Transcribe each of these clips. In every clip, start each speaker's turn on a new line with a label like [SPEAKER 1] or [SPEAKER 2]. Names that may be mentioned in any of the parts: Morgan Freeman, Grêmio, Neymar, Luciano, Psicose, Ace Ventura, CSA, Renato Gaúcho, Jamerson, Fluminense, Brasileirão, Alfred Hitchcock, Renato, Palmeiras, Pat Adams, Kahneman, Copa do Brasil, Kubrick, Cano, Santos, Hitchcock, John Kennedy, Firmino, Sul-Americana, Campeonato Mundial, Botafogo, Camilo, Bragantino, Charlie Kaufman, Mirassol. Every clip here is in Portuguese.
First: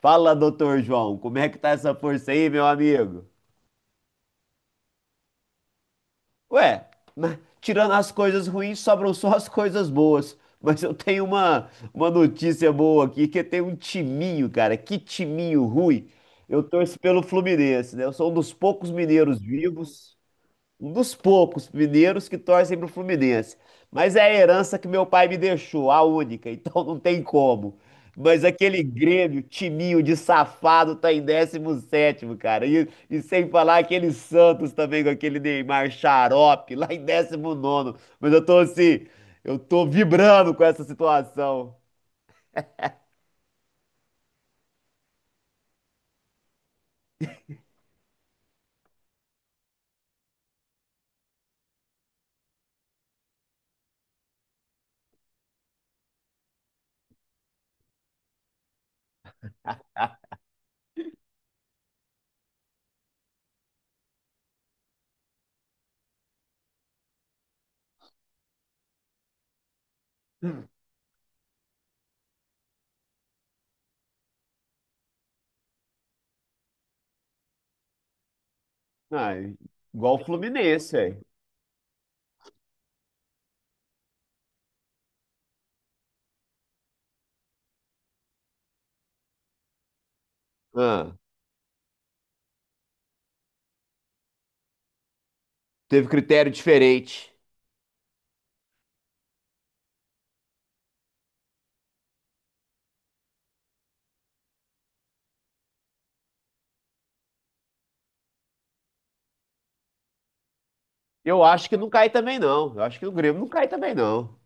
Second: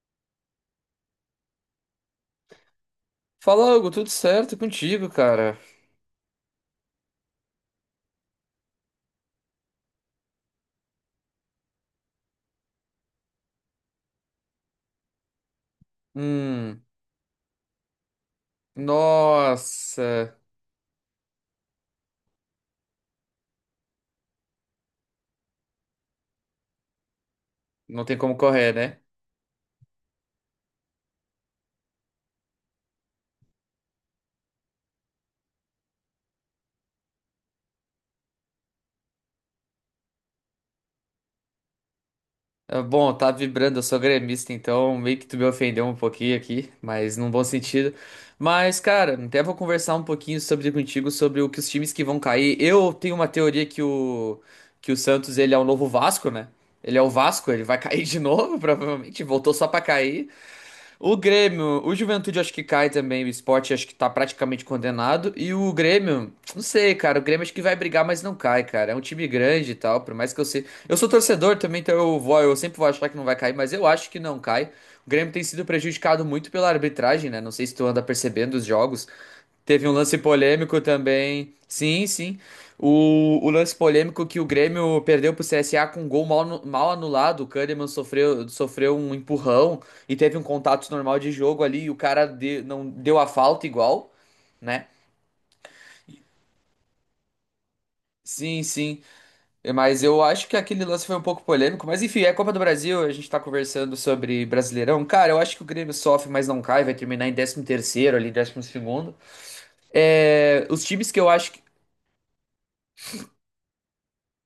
[SPEAKER 1] Fala, doutor João, como é que tá essa força aí, meu amigo?
[SPEAKER 2] Fala, Hugo, tudo certo e contigo, cara?
[SPEAKER 1] Ué, mas tirando as coisas ruins, sobram só as coisas boas. Mas eu tenho uma notícia boa aqui, que tem um timinho, cara. Que timinho ruim. Eu
[SPEAKER 2] Hum,
[SPEAKER 1] torço pelo Fluminense, né? Eu sou um dos poucos mineiros vivos.
[SPEAKER 2] nossa,
[SPEAKER 1] Um dos poucos mineiros que torcem pro Fluminense. Mas é a herança que meu pai me deixou, a única, então não tem como.
[SPEAKER 2] não tem como
[SPEAKER 1] Mas
[SPEAKER 2] correr,
[SPEAKER 1] aquele
[SPEAKER 2] né?
[SPEAKER 1] Grêmio, timinho de safado, tá em décimo sétimo, cara. E sem falar aquele Santos também, com aquele Neymar xarope, lá em décimo nono. Mas eu tô assim, eu tô vibrando com essa situação.
[SPEAKER 2] Ah, bom, tá vibrando, eu sou gremista, então meio que tu me ofendeu um pouquinho aqui, mas num bom sentido. Mas, cara, até vou conversar um pouquinho sobre contigo, sobre o que os times que vão cair. Eu tenho uma teoria que o Santos, ele é o novo Vasco, né? Ele é o Vasco, ele vai cair de novo, provavelmente, voltou só pra cair. O Grêmio, o Juventude acho que cai também, o Sport acho que tá praticamente condenado. E o Grêmio, não sei, cara, o Grêmio acho que vai brigar, mas não cai, cara. É um time grande e tal, por mais que eu sei. Eu sou torcedor também, então eu sempre vou achar que não vai cair, mas eu acho que não cai. O Grêmio tem sido prejudicado muito pela arbitragem, né? Não sei se tu anda percebendo os jogos.
[SPEAKER 1] Ah,
[SPEAKER 2] Teve um
[SPEAKER 1] igual
[SPEAKER 2] lance
[SPEAKER 1] o
[SPEAKER 2] polêmico
[SPEAKER 1] Fluminense, velho.
[SPEAKER 2] também. Sim, sim. O lance polêmico que o Grêmio perdeu pro CSA com um gol mal anulado. O Kahneman sofreu um empurrão e teve um contato
[SPEAKER 1] Ah,
[SPEAKER 2] normal de jogo ali. E o cara não deu a falta igual, né?
[SPEAKER 1] teve critério diferente.
[SPEAKER 2] Sim, sim. Mas eu acho que aquele lance foi um pouco polêmico. Mas enfim, é Copa do Brasil. A gente tá conversando sobre Brasileirão. Cara, eu acho que o Grêmio sofre, mas não cai. Vai terminar em décimo terceiro ali, décimo segundo. É, os times que eu
[SPEAKER 1] Eu
[SPEAKER 2] acho.
[SPEAKER 1] acho que não cai também, não. Eu acho que o Grêmio não cai também, não.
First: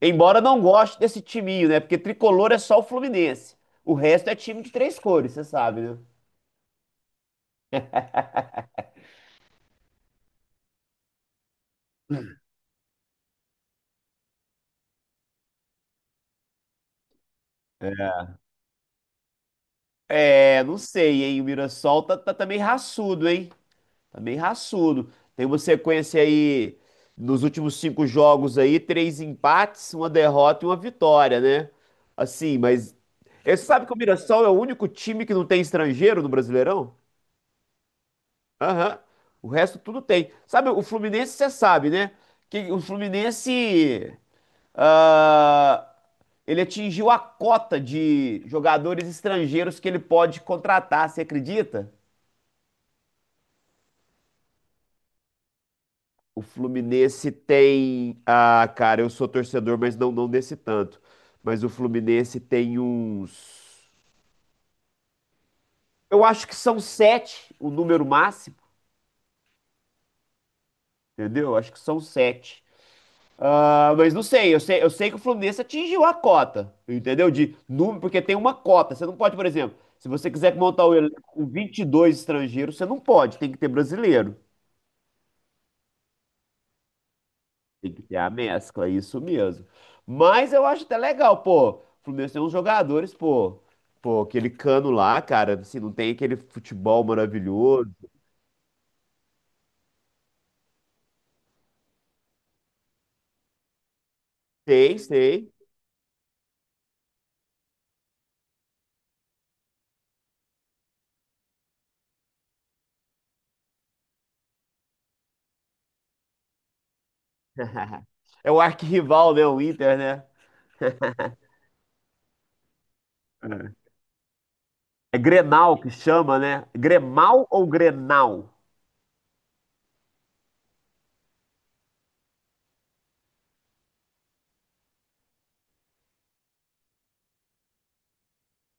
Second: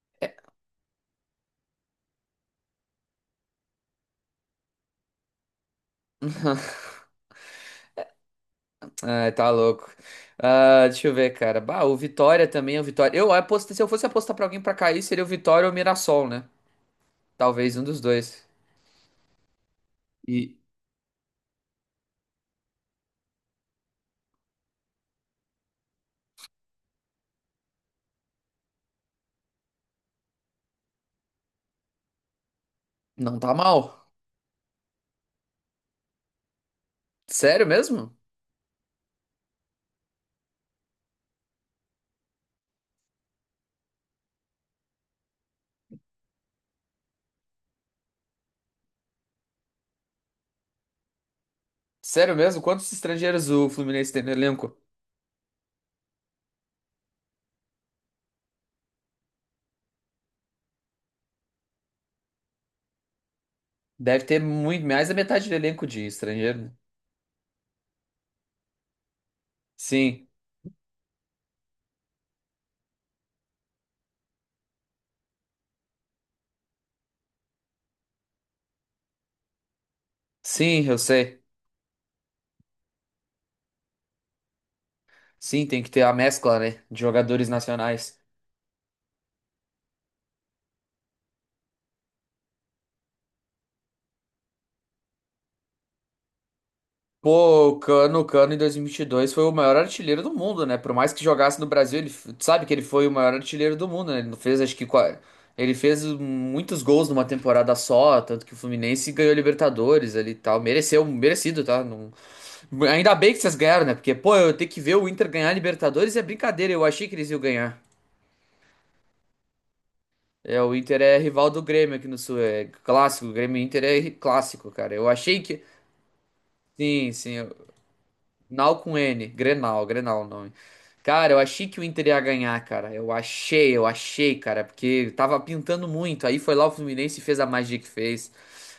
[SPEAKER 1] Embora não goste desse timinho, né? Porque tricolor é só o Fluminense. O resto é time de três cores, você sabe, né?
[SPEAKER 2] Ai, tá louco. Ah, deixa eu ver, cara. Bah, o Vitória também, o Vitória. Eu aposto, se eu fosse apostar pra alguém pra cair, seria o Vitória ou o Mirassol, né? Talvez um dos dois. E
[SPEAKER 1] É, não sei, hein? O Mirassol tá meio raçudo, hein? Tá meio raçudo. Tem uma sequência aí nos últimos cinco jogos aí, três empates, uma derrota e uma vitória, né? Assim, mas
[SPEAKER 2] não tá
[SPEAKER 1] você sabe que o
[SPEAKER 2] mal.
[SPEAKER 1] Mirassol é o único time que não tem estrangeiro no Brasileirão?
[SPEAKER 2] Sério mesmo?
[SPEAKER 1] Aham. O resto tudo tem. Sabe, o Fluminense, você sabe, né? Que o Fluminense ah, ele atingiu a cota de jogadores estrangeiros que ele pode contratar, você acredita?
[SPEAKER 2] Sério mesmo? Quantos estrangeiros o Fluminense tem no elenco?
[SPEAKER 1] O Fluminense tem. Ah, cara, eu sou torcedor, mas não desse tanto. Mas o Fluminense tem uns.
[SPEAKER 2] Deve ter muito, mais da metade do elenco de
[SPEAKER 1] Eu acho que
[SPEAKER 2] estrangeiro, né?
[SPEAKER 1] são sete o número máximo,
[SPEAKER 2] Sim.
[SPEAKER 1] entendeu? Eu acho que são sete. Ah, mas não sei, eu sei que o Fluminense atingiu a cota, entendeu? De número, porque tem uma cota. Você não pode, por exemplo, se você quiser
[SPEAKER 2] Sim,
[SPEAKER 1] montar o
[SPEAKER 2] eu
[SPEAKER 1] elenco
[SPEAKER 2] sei.
[SPEAKER 1] com 22 estrangeiros, você não pode, tem que ter brasileiro.
[SPEAKER 2] Sim, tem que ter a mescla, né? De jogadores
[SPEAKER 1] Tem que ter
[SPEAKER 2] nacionais.
[SPEAKER 1] a mescla, isso mesmo. Mas eu acho até legal, pô. O Fluminense tem uns jogadores, pô. Pô, aquele Cano lá, cara, assim, não tem aquele futebol
[SPEAKER 2] Pô,
[SPEAKER 1] maravilhoso.
[SPEAKER 2] O Cano em 2022 foi o maior artilheiro do mundo, né? Por mais que jogasse no Brasil, tu sabe que ele foi o maior artilheiro do mundo, né? Ele não fez, acho que
[SPEAKER 1] Sei, sei.
[SPEAKER 2] ele fez muitos gols numa temporada só, tanto que o Fluminense ganhou Libertadores ali e tal. Mereceu, merecido, tá? Ainda bem que vocês ganharam, né? Porque, pô, eu ter que ver o Inter ganhar Libertadores é brincadeira, eu achei que eles iam ganhar.
[SPEAKER 1] É o arquirrival, né? O Inter, né?
[SPEAKER 2] É, o Inter é rival do Grêmio aqui no Sul, é clássico, o Grêmio e Inter é clássico, cara. Eu
[SPEAKER 1] É
[SPEAKER 2] achei que.
[SPEAKER 1] Grenal que chama, né?
[SPEAKER 2] Sim,
[SPEAKER 1] Gremal
[SPEAKER 2] sim.
[SPEAKER 1] ou Grenal?
[SPEAKER 2] Nau com N, Grenal, Grenal é o nome. Cara, eu achei que o Inter ia ganhar, cara. Eu achei, cara, porque tava pintando muito. Aí foi lá o Fluminense e fez a magia que fez.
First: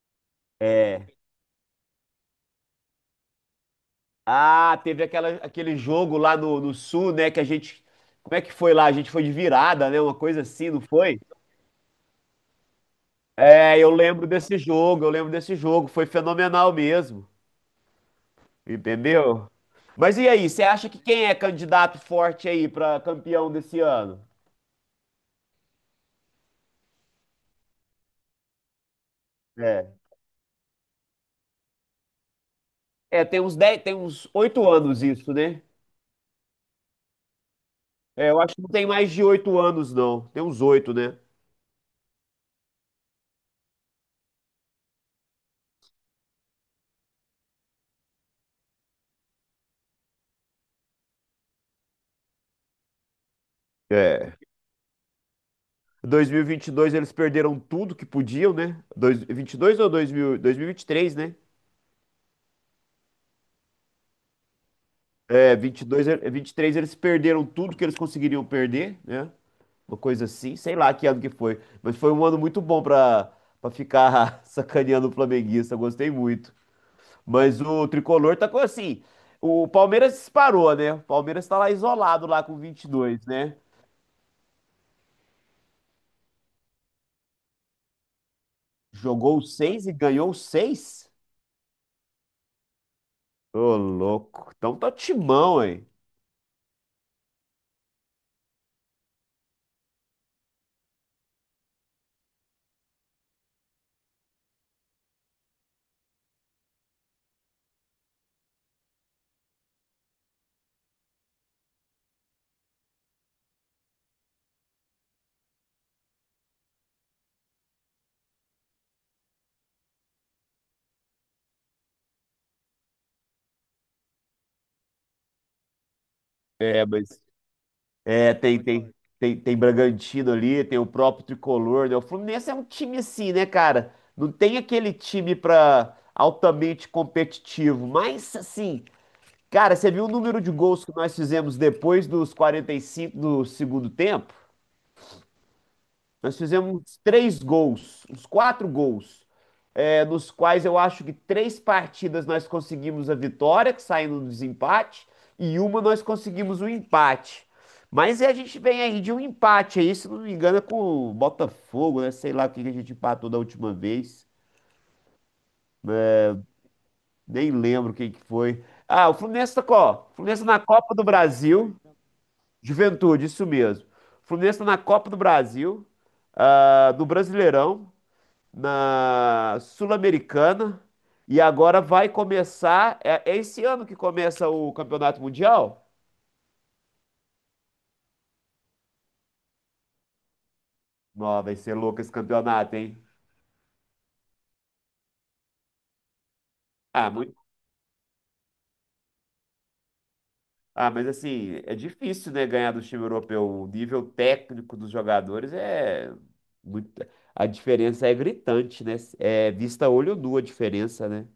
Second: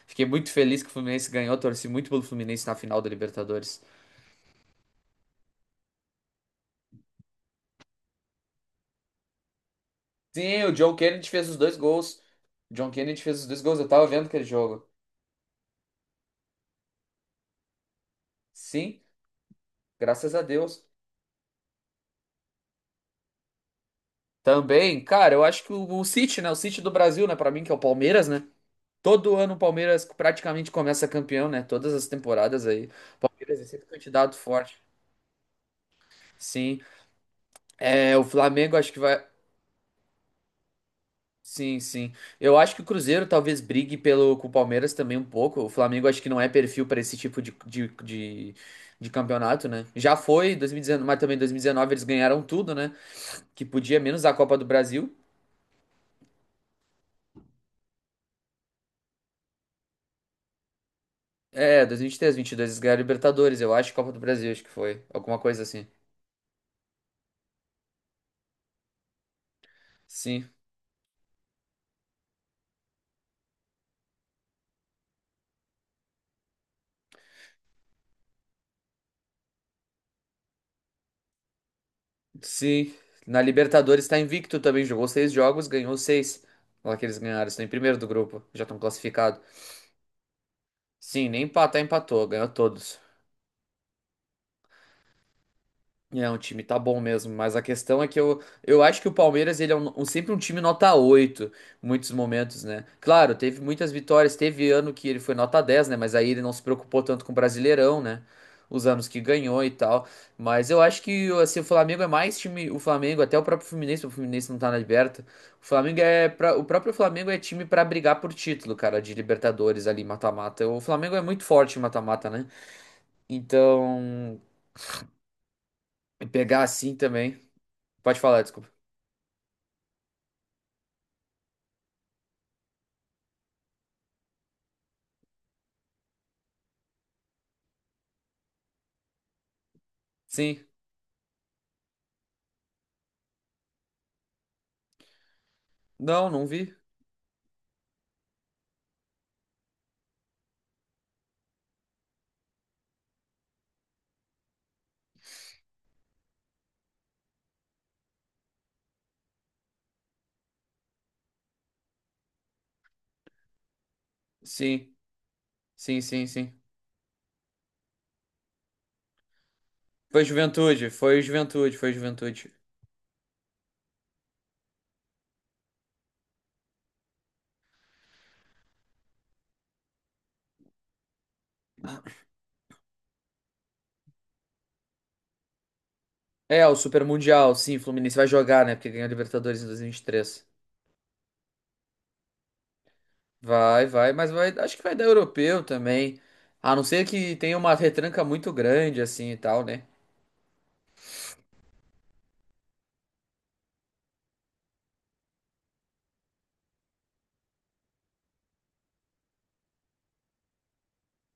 [SPEAKER 2] Fiquei muito feliz que o
[SPEAKER 1] É.
[SPEAKER 2] Fluminense ganhou, torci muito pelo Fluminense na final da Libertadores.
[SPEAKER 1] Ah, teve aquela, aquele jogo lá no Sul, né? Que a gente. Como é que foi lá? A gente foi de virada, né? Uma coisa
[SPEAKER 2] Sim, o
[SPEAKER 1] assim, não
[SPEAKER 2] John
[SPEAKER 1] foi?
[SPEAKER 2] Kennedy fez os dois gols. O John Kennedy fez os dois
[SPEAKER 1] É,
[SPEAKER 2] gols, eu
[SPEAKER 1] eu
[SPEAKER 2] tava
[SPEAKER 1] lembro
[SPEAKER 2] vendo aquele
[SPEAKER 1] desse
[SPEAKER 2] jogo.
[SPEAKER 1] jogo, eu lembro desse jogo. Foi fenomenal mesmo.
[SPEAKER 2] Sim,
[SPEAKER 1] Entendeu? Mas e
[SPEAKER 2] graças a
[SPEAKER 1] aí, você
[SPEAKER 2] Deus.
[SPEAKER 1] acha que quem é candidato forte aí para campeão desse ano?
[SPEAKER 2] Também, cara, eu acho que o City, né? O City do Brasil, né? Pra mim, que é o Palmeiras, né? Todo ano o
[SPEAKER 1] É.
[SPEAKER 2] Palmeiras praticamente começa campeão, né? Todas as temporadas aí. O
[SPEAKER 1] É, tem uns
[SPEAKER 2] Palmeiras é
[SPEAKER 1] 10,
[SPEAKER 2] sempre
[SPEAKER 1] tem uns
[SPEAKER 2] candidato
[SPEAKER 1] 8
[SPEAKER 2] forte.
[SPEAKER 1] anos isso, né?
[SPEAKER 2] Sim. É, o
[SPEAKER 1] É, eu acho que não
[SPEAKER 2] Flamengo
[SPEAKER 1] tem
[SPEAKER 2] acho que
[SPEAKER 1] mais
[SPEAKER 2] vai.
[SPEAKER 1] de 8 anos, não. Tem uns 8, né?
[SPEAKER 2] Sim, sim. Eu acho que o Cruzeiro talvez brigue pelo, com o Palmeiras também um pouco. O Flamengo acho que não é perfil para esse tipo de campeonato, né? Já foi 2019, mas também 2019 eles ganharam tudo, né? Que podia, menos a
[SPEAKER 1] É.
[SPEAKER 2] Copa do Brasil.
[SPEAKER 1] 2022 eles perderam tudo que podiam, né? 22 ou 2000, 2023, né?
[SPEAKER 2] É, 2023, 2022 eles ganharam a Libertadores, eu acho, Copa do Brasil, acho que foi. Alguma
[SPEAKER 1] É,
[SPEAKER 2] coisa assim.
[SPEAKER 1] 22, 23 eles perderam tudo que eles conseguiriam perder, né? Uma coisa
[SPEAKER 2] Sim.
[SPEAKER 1] assim, sei lá que ano que foi, mas foi um ano muito bom pra para ficar sacaneando o flamenguista, gostei muito. Mas o tricolor tá com assim, o Palmeiras disparou, né? O Palmeiras tá lá isolado lá com
[SPEAKER 2] Sim,
[SPEAKER 1] 22,
[SPEAKER 2] na
[SPEAKER 1] né?
[SPEAKER 2] Libertadores está invicto também, jogou seis jogos, ganhou seis. Lá que eles ganharam, estão em primeiro do grupo, já estão classificados.
[SPEAKER 1] Jogou seis e ganhou seis?
[SPEAKER 2] Sim, nem empatar, empatou, ganhou todos.
[SPEAKER 1] Ô, louco. Então tá timão, hein?
[SPEAKER 2] É, um time tá bom mesmo, mas a questão é que eu acho que o Palmeiras ele é sempre um time nota 8 em muitos momentos, né? Claro, teve muitas vitórias, teve ano que ele foi nota dez, né? Mas aí ele não se preocupou tanto com o Brasileirão, né? Os anos que ganhou e tal. Mas eu acho que assim, o Flamengo, é mais time, o Flamengo, até o próprio Fluminense, o Fluminense não tá na Liberta. O Flamengo é pra, o próprio Flamengo é time pra brigar por título, cara, de Libertadores ali, mata-mata. O Flamengo é muito forte em mata-mata, né? Então, pegar
[SPEAKER 1] É,
[SPEAKER 2] assim
[SPEAKER 1] mas
[SPEAKER 2] também. Pode
[SPEAKER 1] é,
[SPEAKER 2] falar,
[SPEAKER 1] tem,
[SPEAKER 2] desculpa.
[SPEAKER 1] tem, tem, tem Bragantino ali, tem o próprio Tricolor, né? O Fluminense é um time assim, né, cara? Não tem aquele time pra altamente competitivo, mas assim, cara, você viu o número de
[SPEAKER 2] Sim.
[SPEAKER 1] gols que nós fizemos depois dos 45 do segundo tempo?
[SPEAKER 2] Não,
[SPEAKER 1] Nós
[SPEAKER 2] não vi.
[SPEAKER 1] fizemos três gols, uns quatro gols é, nos quais eu acho que três partidas nós conseguimos a vitória, que saindo do desempate, e uma nós conseguimos o empate. Mas a gente vem aí de um empate aí, se não me engano, é com o Botafogo, né? Sei lá o que que a gente empatou da última vez.
[SPEAKER 2] Sim. Sim, sim, sim.
[SPEAKER 1] Nem lembro quem que foi. Ah, o Fluminense tá, ó, o
[SPEAKER 2] Foi
[SPEAKER 1] Fluminense tá na
[SPEAKER 2] Juventude,
[SPEAKER 1] Copa do
[SPEAKER 2] foi
[SPEAKER 1] Brasil.
[SPEAKER 2] Juventude, foi Juventude.
[SPEAKER 1] Juventude, isso mesmo. O Fluminense tá na Copa do Brasil, ah, do Brasileirão. Na Sul-Americana e agora vai começar. É, é esse ano que começa o Campeonato Mundial?
[SPEAKER 2] É, o Super Mundial, sim, Fluminense vai jogar, né? Porque ganhou a Libertadores em 2023.
[SPEAKER 1] Nó, vai ser louco esse campeonato, hein?
[SPEAKER 2] Vai, vai, mas vai, acho que vai dar europeu também. A não ser
[SPEAKER 1] Ah,
[SPEAKER 2] que
[SPEAKER 1] muito,
[SPEAKER 2] tenha uma retranca muito grande, assim e tal, né?
[SPEAKER 1] ah, mas assim, é difícil, né, ganhar do time europeu. O nível técnico dos jogadores é muito. A diferença é gritante, né? É vista a olho nu a diferença, né?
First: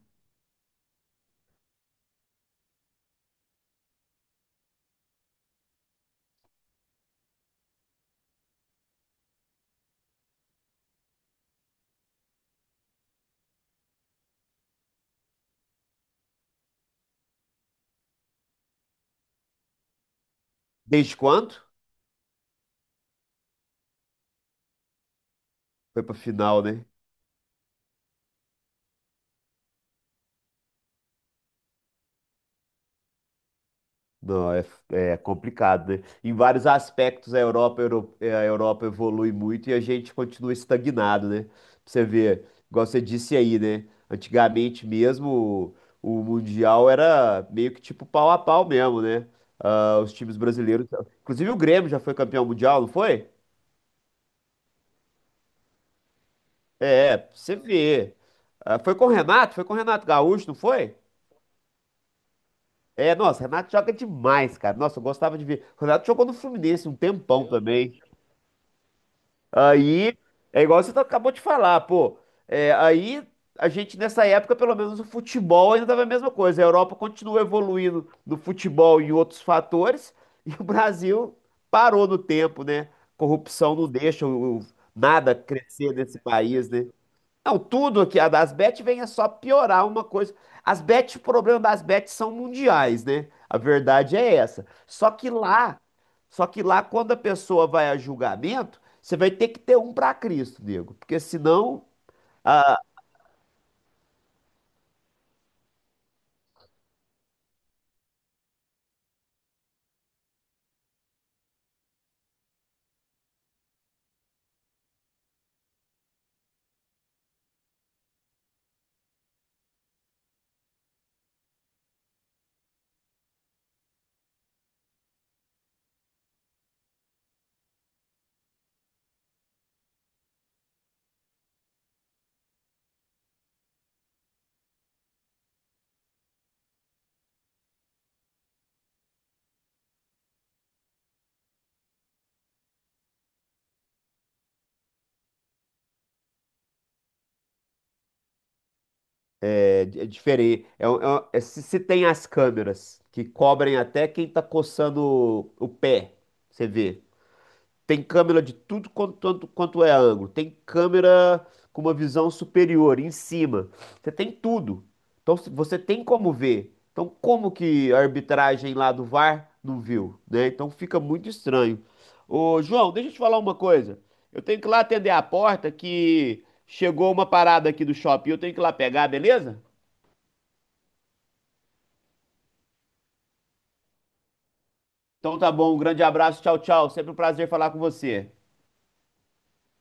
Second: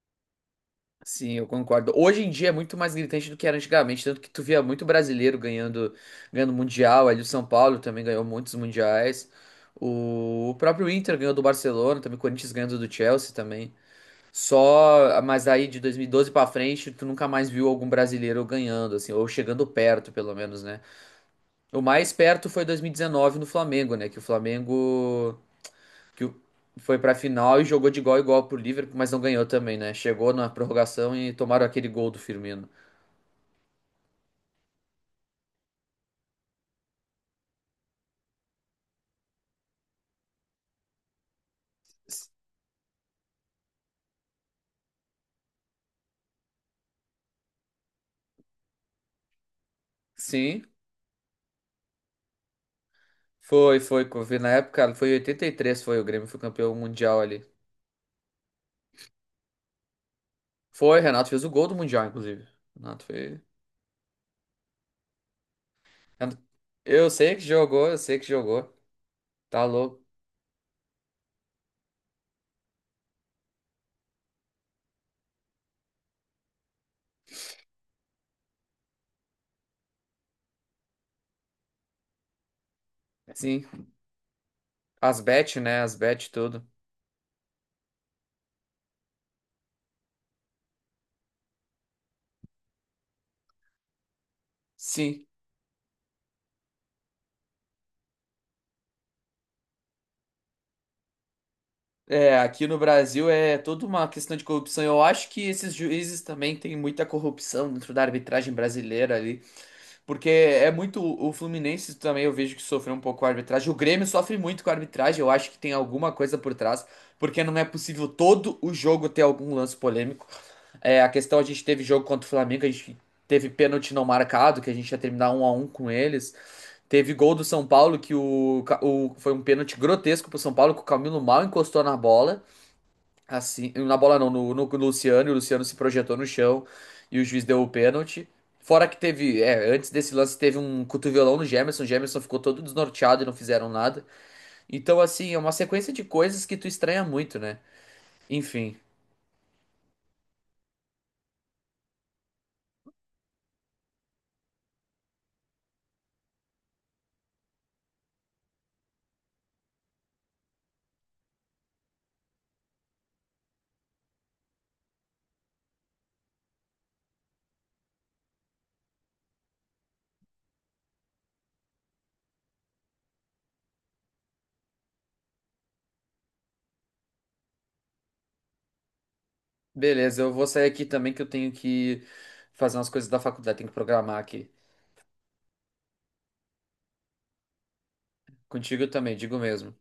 [SPEAKER 2] Sim, eu concordo. Hoje em dia é muito mais gritante do que era antigamente, tanto que tu via muito brasileiro ganhando, ganhando mundial, ali o São Paulo também ganhou muitos mundiais. O próprio Inter ganhou do Barcelona, também o Corinthians ganhando do Chelsea também. Só, mas aí de 2012 pra frente, tu nunca mais viu algum brasileiro ganhando assim, ou chegando perto, pelo menos, né?
[SPEAKER 1] Desde quando?
[SPEAKER 2] O mais perto foi 2019 no Flamengo, né, que o Flamengo
[SPEAKER 1] Foi pra
[SPEAKER 2] que o-
[SPEAKER 1] final, né?
[SPEAKER 2] foi pra final e jogou de igual a igual pro Liverpool, mas não ganhou também, né? Chegou na prorrogação e tomaram aquele gol do Firmino.
[SPEAKER 1] Não, é, é complicado, né? Em vários aspectos, a Europa, a Europa evolui muito e a gente continua estagnado, né? Pra você
[SPEAKER 2] S-
[SPEAKER 1] ver, igual você disse aí, né? Antigamente mesmo, o Mundial era meio que tipo pau a pau mesmo, né? Ah, os times
[SPEAKER 2] Sim,
[SPEAKER 1] brasileiros. Inclusive o Grêmio já foi campeão mundial, não foi?
[SPEAKER 2] foi, foi. Co- vi Na época, foi em 83, foi o Grêmio, foi campeão
[SPEAKER 1] É,
[SPEAKER 2] mundial
[SPEAKER 1] pra
[SPEAKER 2] ali.
[SPEAKER 1] você ver. Ah, foi com o Renato? Foi com o Renato Gaúcho, não foi?
[SPEAKER 2] Foi, Renato fez o gol do mundial, inclusive. Renato
[SPEAKER 1] É, nossa,
[SPEAKER 2] foi.
[SPEAKER 1] o Renato joga demais, cara. Nossa, eu gostava de ver. O Renato jogou no
[SPEAKER 2] Renato-
[SPEAKER 1] Fluminense um
[SPEAKER 2] Eu sei que
[SPEAKER 1] tempão
[SPEAKER 2] jogou, eu
[SPEAKER 1] também.
[SPEAKER 2] sei que jogou. Tá louco.
[SPEAKER 1] Aí é igual você acabou de falar, pô. É, aí a gente, nessa época, pelo menos o futebol ainda estava a mesma coisa. A Europa continua evoluindo no futebol e em outros fatores, e o Brasil parou no tempo, né?
[SPEAKER 2] Sim,
[SPEAKER 1] Corrupção não deixa
[SPEAKER 2] as
[SPEAKER 1] nada
[SPEAKER 2] bet, né? As
[SPEAKER 1] crescer nesse
[SPEAKER 2] bet tudo.
[SPEAKER 1] país, né? Não, tudo aqui, as bets vem é só piorar uma coisa. As bets, o problema das bets são mundiais, né? A verdade é essa. Só
[SPEAKER 2] Sim.
[SPEAKER 1] que lá, só que lá quando a pessoa vai a julgamento, você vai ter que ter um para Cristo, nego, porque senão
[SPEAKER 2] É, aqui no Brasil é toda uma questão de corrupção. Eu acho que esses juízes também têm muita corrupção dentro da arbitragem brasileira ali. Porque é muito. O Fluminense também eu vejo que sofreu um pouco com a arbitragem. O Grêmio sofre muito com a arbitragem. Eu acho que tem alguma coisa por trás. Porque não é possível todo o jogo ter algum lance polêmico. É, a questão, a gente teve jogo contra o Flamengo, a gente teve pênalti não marcado, que a gente ia terminar um a um com eles. Teve gol do São Paulo, que o, Ca- o- foi um pênalti grotesco pro São Paulo, que o Camilo mal encostou na bola. Assim, na bola não, no Luciano, e o Luciano se projetou no chão e o juiz deu o pênalti. Fora que teve, é, antes desse lance teve um cotovelão no Jamerson, o Jamerson ficou todo desnorteado e não fizeram nada. Então, assim, é uma sequência de coisas que tu estranha muito, né? Enfim,
[SPEAKER 1] é, é diferente. É, se, se tem as câmeras que cobrem até quem tá coçando o pé, você vê. Tem câmera de tudo quanto, tanto quanto é ângulo. Tem câmera com uma visão superior, em cima. Você tem tudo. Então você tem como ver. Então como que a arbitragem lá do VAR não viu, né? Então fica muito estranho. Ô, João, deixa eu te falar uma coisa. Eu tenho que ir lá atender a porta que chegou uma parada aqui do shopping. Eu tenho que ir lá pegar, beleza?
[SPEAKER 2] beleza, eu vou sair aqui também que eu tenho que fazer umas coisas da faculdade, tenho que programar aqui.
[SPEAKER 1] Então tá bom, um grande abraço, tchau, tchau. Sempre um prazer falar com você.
[SPEAKER 2] Contigo também, digo mesmo.